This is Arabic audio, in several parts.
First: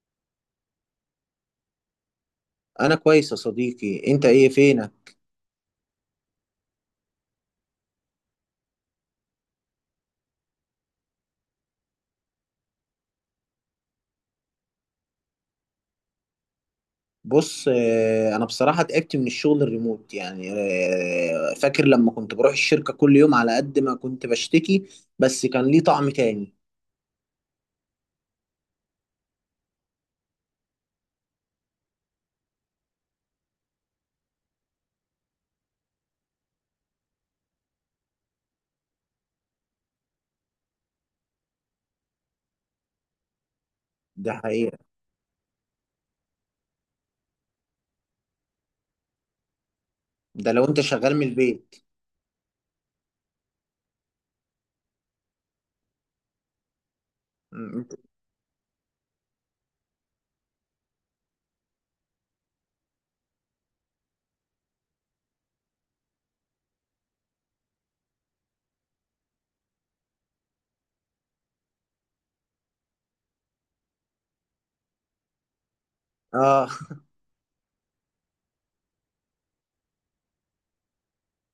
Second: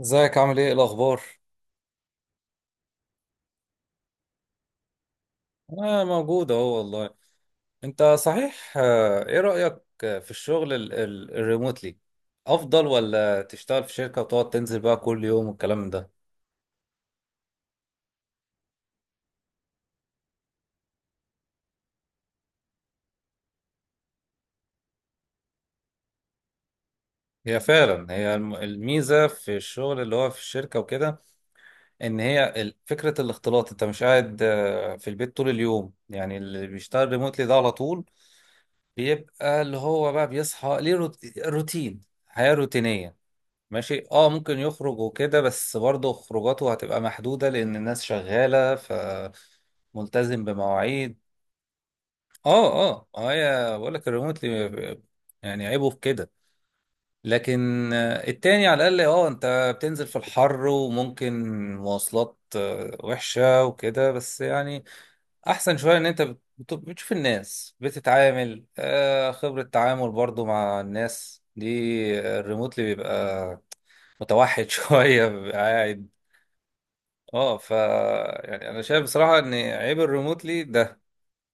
ازيك؟ عامل ايه؟ إيه الاخبار؟ انا كويس يا صديقي، انت ايه فينك؟ انا موجود اهو والله. انت صحيح؟ ايه رأيك في الشغل الريموتلي؟ افضل، ولا تشتغل في شركة وتقعد تنزل بقى كل يوم والكلام ده؟ بص، انا بصراحه تعبت من الشغل الريموت، يعني فاكر لما كنت بروح الشركه كل يوم، على قد ما كنت بشتكي بس كان ليه طعم تاني. هي فعلا هي الميزة في الشغل اللي هو في الشركة وكده. ان هي فكرة الاختلاط. انت مش قاعد في البيت طول اليوم، يعني اللي بيشتغل ريموتلي ده على طول بيبقى اللي هو بقى بيصحى ليه روتين، حياة روتينية. ماشي، اه ده ممكن حقيقه، يخرج وكده، بس برضه خروجاته هتبقى محدودة لأن الناس شغالة فملتزم ده لو انت شغال بمواعيد. من البيت. اه، اه، ما هي بقول لك الريموتلي يعني عيبه في كده. لكن م- التاني على الأقل اه انت بتنزل في الحر، وممكن مواصلات وحشة وكده، بس يعني أحسن شوية، إن أنت بتشوف الناس بتتعامل. خبرة تعامل برضه مع الناس دي. الريموتلي بيبقى متوحد شوية، بيبقى قاعد. اه. اه، ف يعني انا شايف بصراحة ان عيب الريموتلي ده،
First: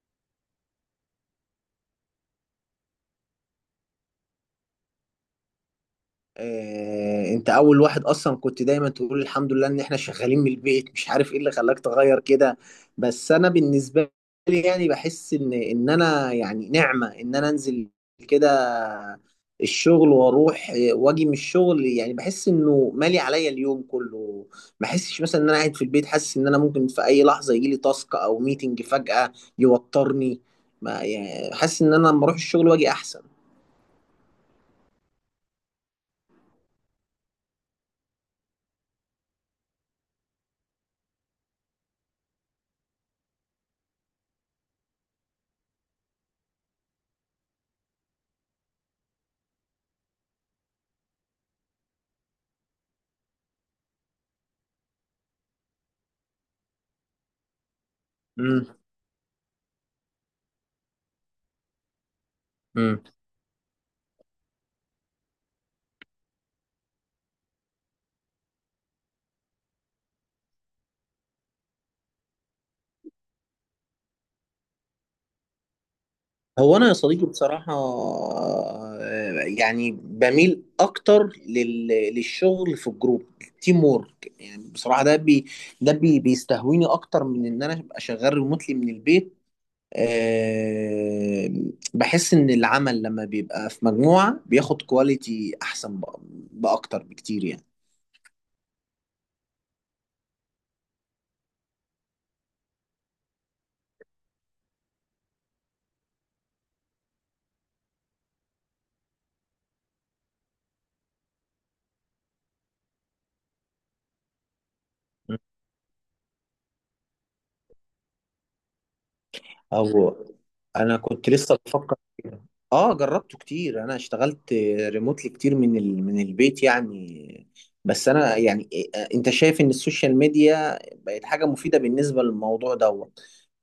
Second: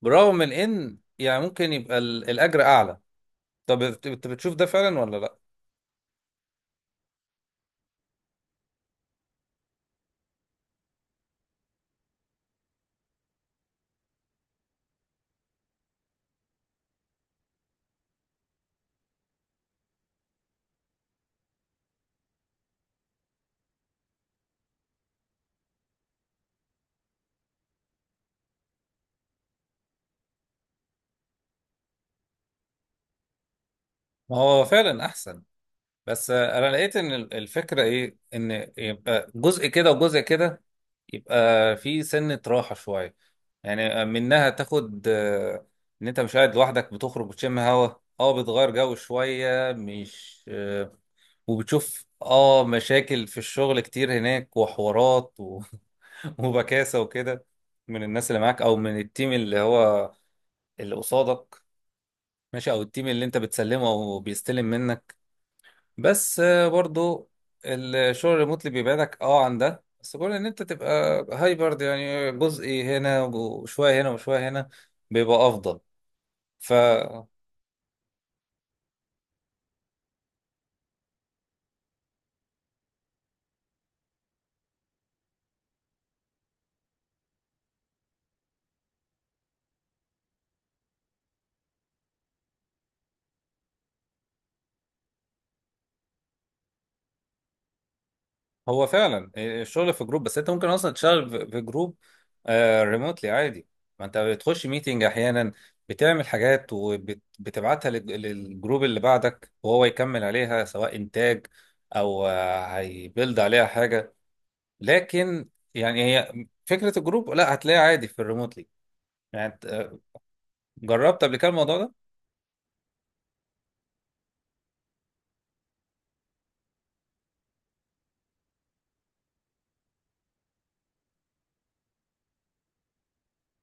برغم من ان يعني ممكن يبقى الاجر اعلى. طب انت بتشوف ده فعلا ولا لا؟ انت اول واحد اصلا كنت دايما تقول الحمد لله ان احنا شغالين من البيت، مش عارف ايه اللي خلاك تغير كده. بس انا بالنسبه لي يعني بحس ان انا يعني نعمه ان انا انزل كده الشغل واروح، واجي من الشغل، يعني بحس انه مالي عليا اليوم كله. ما بحسش مثلا ان انا قاعد في البيت حاسس ان انا ممكن في اي لحظه يجي لي تاسك او ميتنج فجاه يوترني، ما يعني حاسس ان انا لما اروح الشغل واجي احسن. ما هو فعلا احسن، بس انا لقيت ان الفكرة ايه؟ ان يبقى جزء كده وجزء كده، يبقى في سنة راحة شوية، يعني منها تاخد ان انت مش قاعد لوحدك، بتخرج وتشم هوا، اه بتغير جو شوية، مش وبتشوف اه مشاكل في الشغل كتير هناك، وحوارات و... وبكاسة وكده من الناس اللي معاك او من التيم اللي هو اللي قصادك. ماشي، او امم التيم اللي انت بتسلمه او بيستلم منك. بس برضو الشغل الريموتلي بيبعدك اه عن ده، بس كون ان انت تبقى هايبرد، يعني جزء هنا وشوية هنا وشوية هنا، بيبقى افضل. هو انا يا صديقي بصراحه يعني بميل اكتر للشغل في الجروب، تيم وورك يعني. بصراحه ده بي بيستهويني اكتر من ان انا ابقى شغال ريموتلي من البيت. أه. بحس ان العمل لما بيبقى في مجموعه بياخد كواليتي احسن، باكتر بكتير يعني. هو فعلا الشغل في جروب، بس انت ممكن اصلا تشتغل في جروب ريموتلي عادي. ما انت بتخش ميتنج احيانا، بتعمل حاجات وبتبعتها للجروب اللي بعدك وهو يكمل عليها، سواء انتاج او هيبيلد عليها حاجه. لكن يعني هي فكره الجروب لا هتلاقيها عادي في الريموتلي. يعني انت او انا جربت كنت قبل كده لسه الموضوع ده؟ بفكر كده. اه جربته كتير، انا اشتغلت ريموتلي كتير من البيت يعني. بس انا يعني انت شايف ان السوشيال ميديا بقت حاجة مفيدة بالنسبة للموضوع ده؟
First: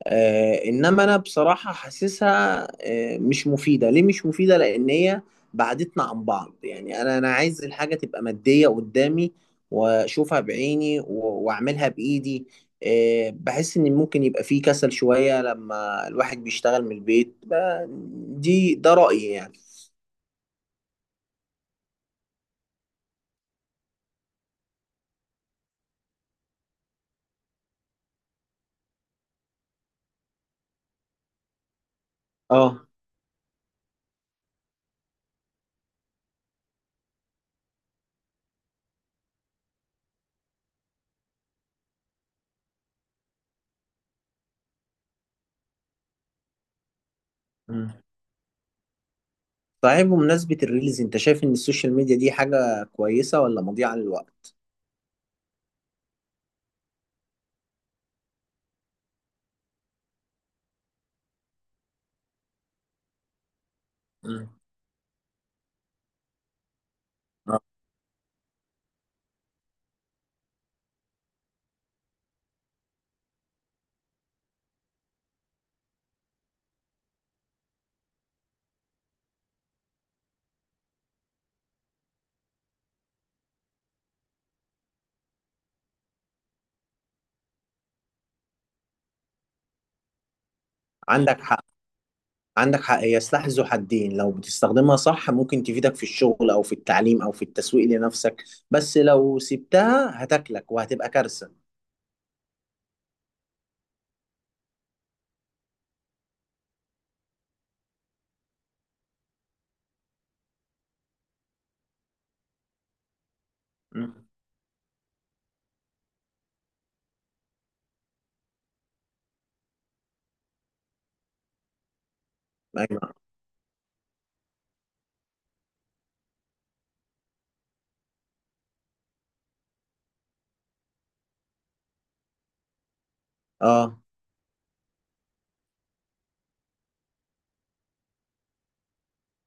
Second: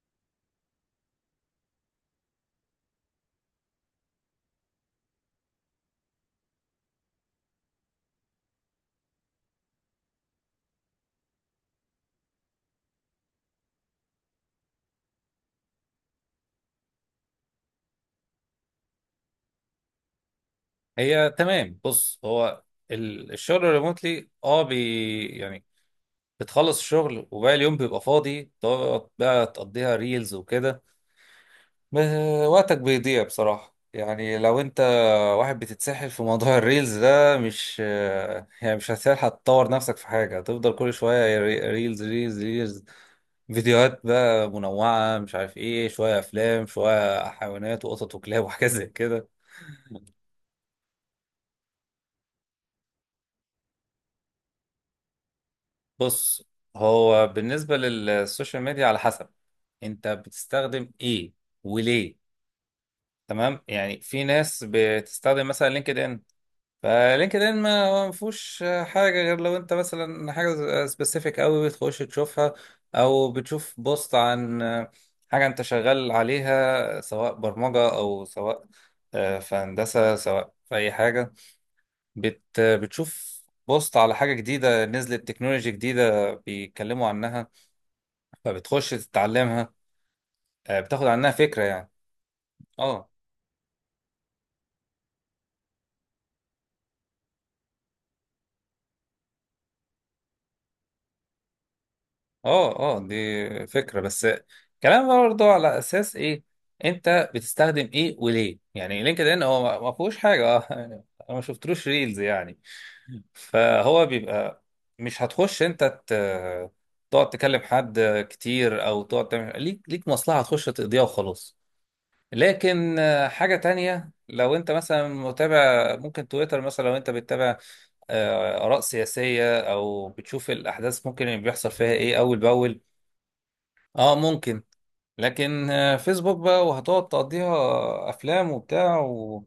انما انا بصراحه حاسسها مش مفيده، ليه مش مفيده؟ لان هي بعدتنا عن بعض. يعني انا عايز الحاجه تبقى ماديه قدامي واشوفها بعيني واعملها بايدي. بحس ان ممكن يبقى فيه كسل شويه لما الواحد بيشتغل من البيت، ده رايي يعني. هي تمام. بص، هو الشغل الريموتلي اه بي يعني بتخلص الشغل وباقي اليوم بيبقى فاضي، تقعد بقى تقضيها ريلز وكده. وقتك اه. بيضيع بصراحة، يعني لو انت واحد بتتسحل في موضوع الريلز ده، مش يعني مش هتلحق تطور نفسك في حاجة، هتفضل كل شوية ريلز ريلز ريلز، فيديوهات بقى منوعة مش عارف ايه، شوية افلام، شوية حيوانات مم. وقطط وكلاب وحاجات زي كده. صحيح، بمناسبه الريلز انت شايف ان السوشيال ميديا دي حاجه كويسه ولا مضيعه للوقت؟ بص، هو بالنسبة للسوشيال ميديا على حسب انت بتستخدم ايه وليه. تمام، يعني في مم. ناس بتستخدم مثلا لينكد ان. فلينكد آه، ان ما فيهوش حاجه غير لو انت مثلا حاجه سبيسيفيك قوي بتخش تشوفها، او بتشوف بوست عن حاجه انت شغال عليها، سواء برمجه او سواء في هندسه، سواء في اي حاجه، بتشوف بوست على حاجه جديده نزلت، تكنولوجي جديده بيتكلموا عنها فبتخش تتعلمها، بتاخد عنها عندك فكره حق، يعني. عندك حق، اه، هي سلاح ذو حدين. لو بتستخدمها صح ممكن تفيدك في الشغل او في التعليم او في التسويق لنفسك، بس لو سبتها هتاكلك وهتبقى كارثة. اه، اه دي فكرة بس كلام برضه، على اساس ايه انت بتستخدم ايه وليه. يعني لينكد ان هو ما فيهوش حاجة اه يعني، انا ما شفتلوش ريلز يعني، فهو مم. بيبقى مش هتخش انت تقعد تكلم حد كتير، او تقعد تعمل ليك مصلحة، هتخش تقضيها وخلاص. لكن ايوه، حاجة تانية، لو انت مثلا متابع ممكن تويتر مثلا، لو انت بتتابع آراء سياسية او بتشوف الاحداث، ممكن اللي بيحصل فيها ايه اول باول، اه، اه ممكن. لكن فيسبوك بقى، وهتقعد تقضيها افلام وبتاع و...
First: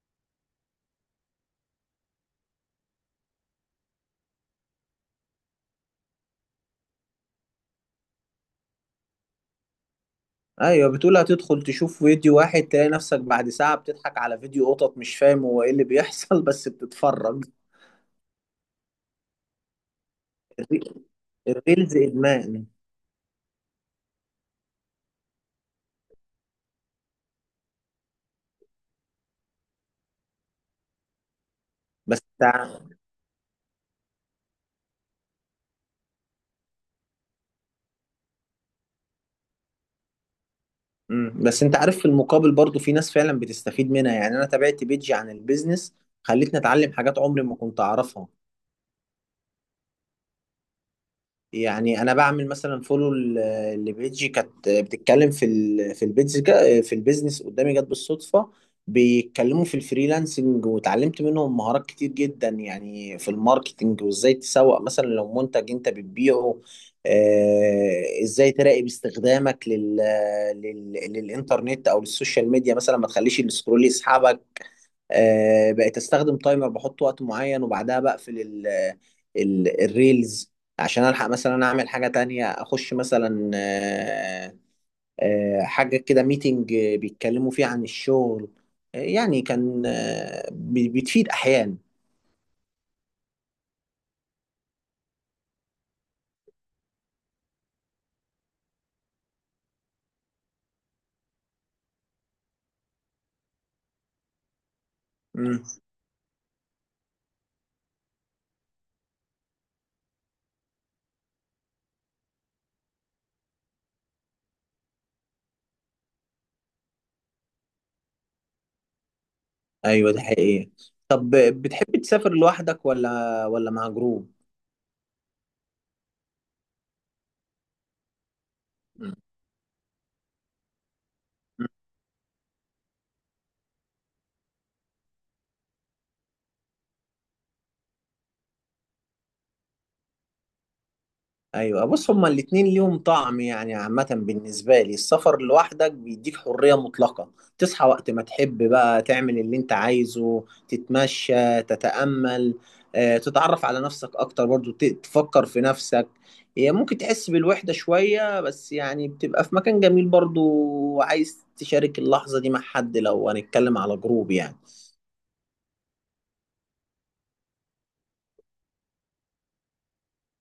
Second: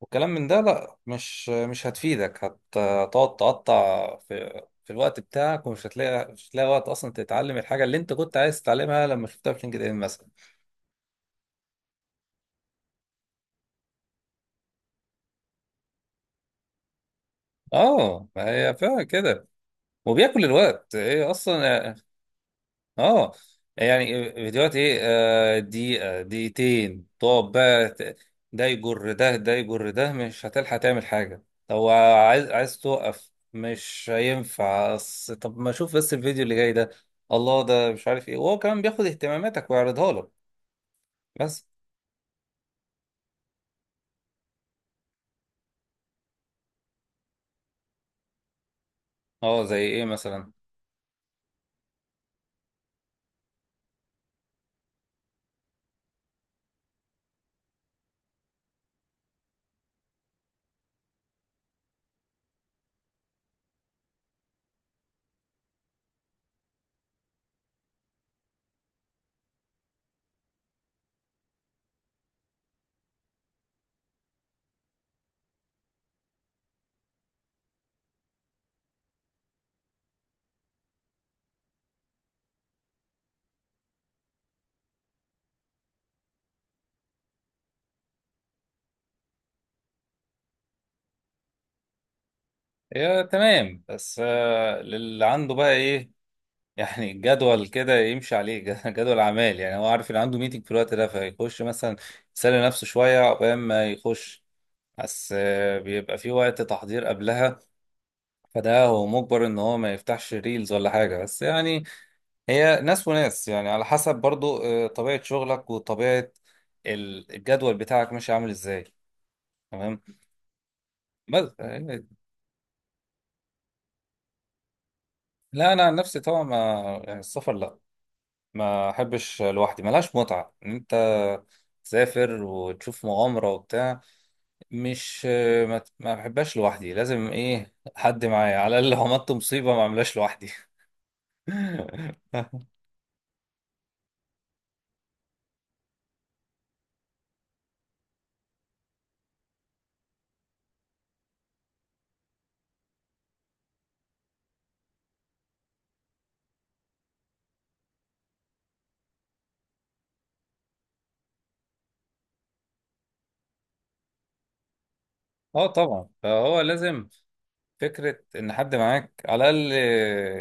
وكلام من ده، لا مش هتفيدك، هتقعد تقطع في الوقت بتاعك، ومش هتلاقي مش هتلاقي وقت اصلا تتعلم الحاجه اللي انت كنت عايز تتعلمها لما شفتها في لينكد ان مثلا. ايوه، بتقول هتدخل تشوف فيديو واحد تلاقي نفسك بعد ساعة بتضحك على فيديو قطط، مش فاهم هو ايه اللي بيحصل، بس بتتفرج. اه، ما هي فعلا كده، وبياكل الوقت الري- هي اصلا. الريلز ادمان. اه يعني فيديوهات ايه دقيقة دقيقتين، تقعد بقى ده يجر ده، ده يجر ده، مش هتلحق تعمل حاجة. لو بس عايز تع- توقف مش هينفع، طب ما اشوف بس الفيديو اللي جاي ده، الله ده مش عارف ايه، وهو كمان بياخد اهتماماتك ويعرضها لك. مم. بس بس انت عارف في المقابل برضو في ناس فعلا بتستفيد منها. يعني انا تابعت بيجي عن البيزنس خلتني اتعلم حاجات عمري ما كنت اعرفها. اه، زي ايه مثلا؟ يعني انا بعمل مثلا فولو لبيجي كانت بتتكلم في البيزنس، قدامي جت بالصدفه. بيتكلموا في الفريلانسنج وتعلمت منهم مهارات كتير جدا، يعني في الماركتنج وازاي تسوق مثلا لو منتج انت بتبيعه. ازاي تراقب استخدامك للانترنت او للسوشيال ميديا، مثلا ما تخليش السكرول يسحبك. بقيت استخدم تايمر، بحط وقت معين وبعدها بقفل ال الريلز عشان الحق مثلا اعمل حاجة تانية، اخش مثلا حاجة كده ميتنج بيتكلموا فيه عن الشغل. يعني كان بتفيد احيانا. يا تمام. بس اللي عنده بقى ايه، يعني الجدول كده يمشي عليه جدول اعمال، يعني هو عارف ان عنده ميتنج في الوقت ده فيخش مثلا يسلي نفسه شويه عقبال ما يخش، بس مم. بيبقى في وقت تحضير قبلها، فده هو مجبر ان هو ما يفتحش ريلز ولا حاجه، بس يعني هي ناس وناس، يعني على حسب برضو طبيعه شغلك وطبيعه الجدول بتاعك ماشي عامل ازاي. تمام. ايوه ده حقيقي. طب بس بتحب تسافر لوحدك ولا مع جروب؟ لا انا عن نفسي طبعا ما يعني السفر، لا ما مم. احبش لوحدي، ملهاش متعة ان انت تسافر وتشوف مغامرة وبتاع، مش ما بحبهاش لوحدي، لازم ايه حد معايا على الاقل، لو عملت مصيبة ما اعملهاش لوحدي. ايوه، بص هما الاتنين ليهم طعم، يعني عامة بالنسبة لي السفر لوحدك بيديك حرية مطلقة. تصحى وقت ما تحب، بقى تعمل اللي انت عايزه، تتمشى، تتأمل، تتعرف على نفسك اكتر برضو، تفكر في نفسك. هي ممكن تحس بالوحدة شوية بس يعني بتبقى في مكان جميل برضو، وعايز تشارك اللحظة دي مع حد، لو هنتكلم على جروب يعني. اه طبعا، فهو لازم فكرة ان حد معاك على الاقل،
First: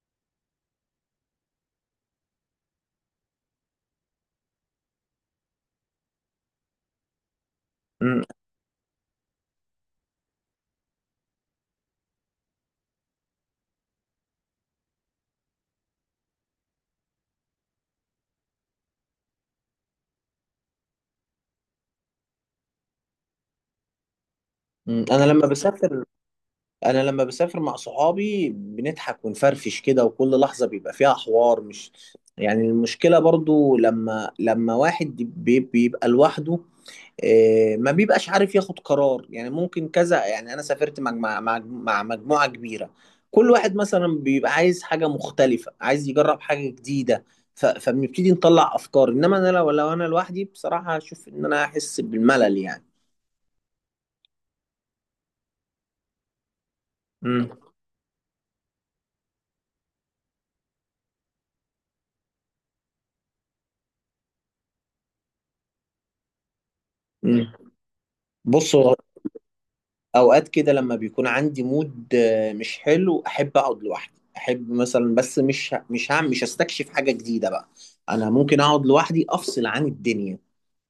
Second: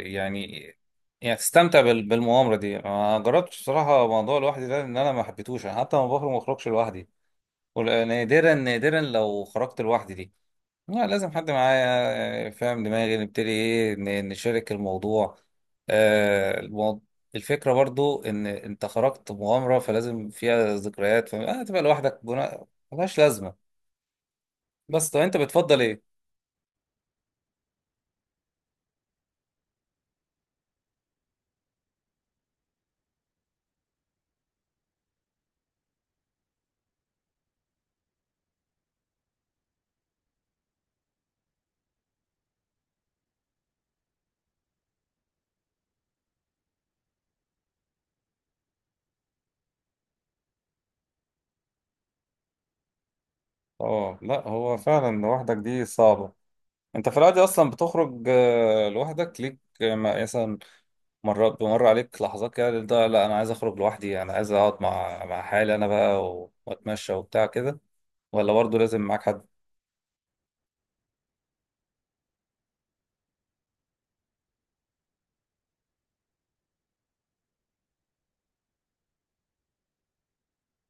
يعني يعني تستمتع بالمغامرة دي. ما جربتش بصراحة موضوع لوحدي ده، ان انا ما حبيتهوش، انا حتى ما بخرجش لوحدي، مم. ونادرا نادرا لو خرجت لوحدي دي، لا لازم حد معايا فاهم دماغي، نبتدي ايه نشارك الموضوع. المو... الفكرة برضو ان انت خرجت مغامرة فلازم فيها ذكريات، فما تبقى لوحدك جنا... ملهاش لازمة. مم. بس طب انت بتفضل ايه؟ انا لما بسافر مع صحابي بنضحك ونفرفش كده، وكل لحظة بيبقى فيها حوار، مش يعني. المشكلة برضو لما واحد بيبقى لوحده، ما بيبقاش عارف ياخد قرار. يعني ممكن كذا، يعني انا سافرت مع مجموعة كبيرة، كل واحد مثلا بيبقى عايز حاجة مختلفة، عايز يجرب حاجة جديدة. فبنبتدي نطلع افكار. انما انا لو انا لوحدي بصراحة هشوف ان انا احس بالملل يعني. اه لا، هو فعلا لوحدك دي صعبة. انت في العادي امم اصلا بتخرج لوحدك ليك مثلا مرات بمر عليك لحظات كده ده، لا انا عايز اخرج لوحدي، انا عايز اقعد مع حالي انا بقى واتمشى وبتاع مم. كده، ولا بص برضو هو، لازم معاك حد؟ اوقات كده لما بيكون عندي مود مش حلو، احب اقعد لوحدي، احب مثلا، بس مش هستكشف حاجة جديدة بقى. انا ممكن اقعد لوحدي افصل عن الدنيا،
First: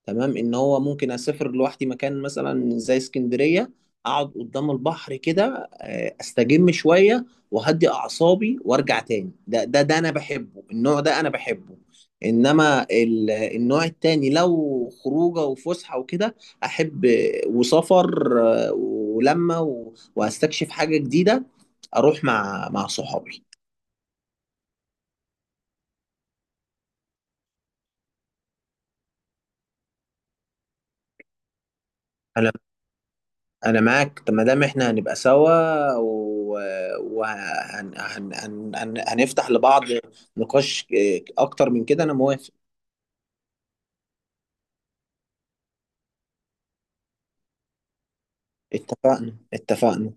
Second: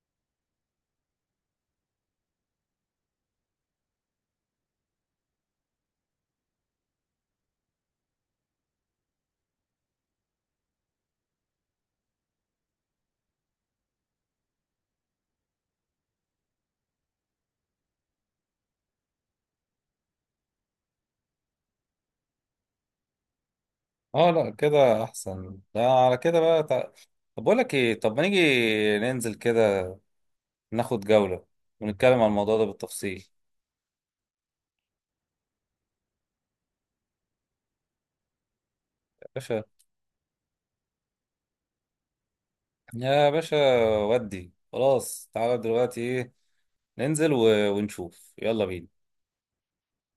تمام ان هو ممكن اسافر لوحدي مكان مثلا زي اسكندريه، اقعد قدام البحر كده استجم شويه واهدي اعصابي وارجع تاني. ده انا بحبه، النوع ده انا بحبه. انما النوع التاني لو خروجه وفسحه وكده، احب وسفر، ولما وهستكشف حاجه جديده اروح مع صحابي. اه لا، كده احسن. لا على كده بقى تع... طب بقول لك ايه؟ طب ما نيجي ننزل كده، ناخد جولة ونتكلم عن انا الموضوع ده بالتفصيل. انا معاك. طب ما دام احنا هنبقى سوا يا وهنفتح باشا. لبعض نقاش اكتر من كده، انا موافق. يا باشا. ودي خلاص، تعالى دلوقتي ايه، ننزل و... ونشوف. يلا بينا. اتفقنا اتفقنا.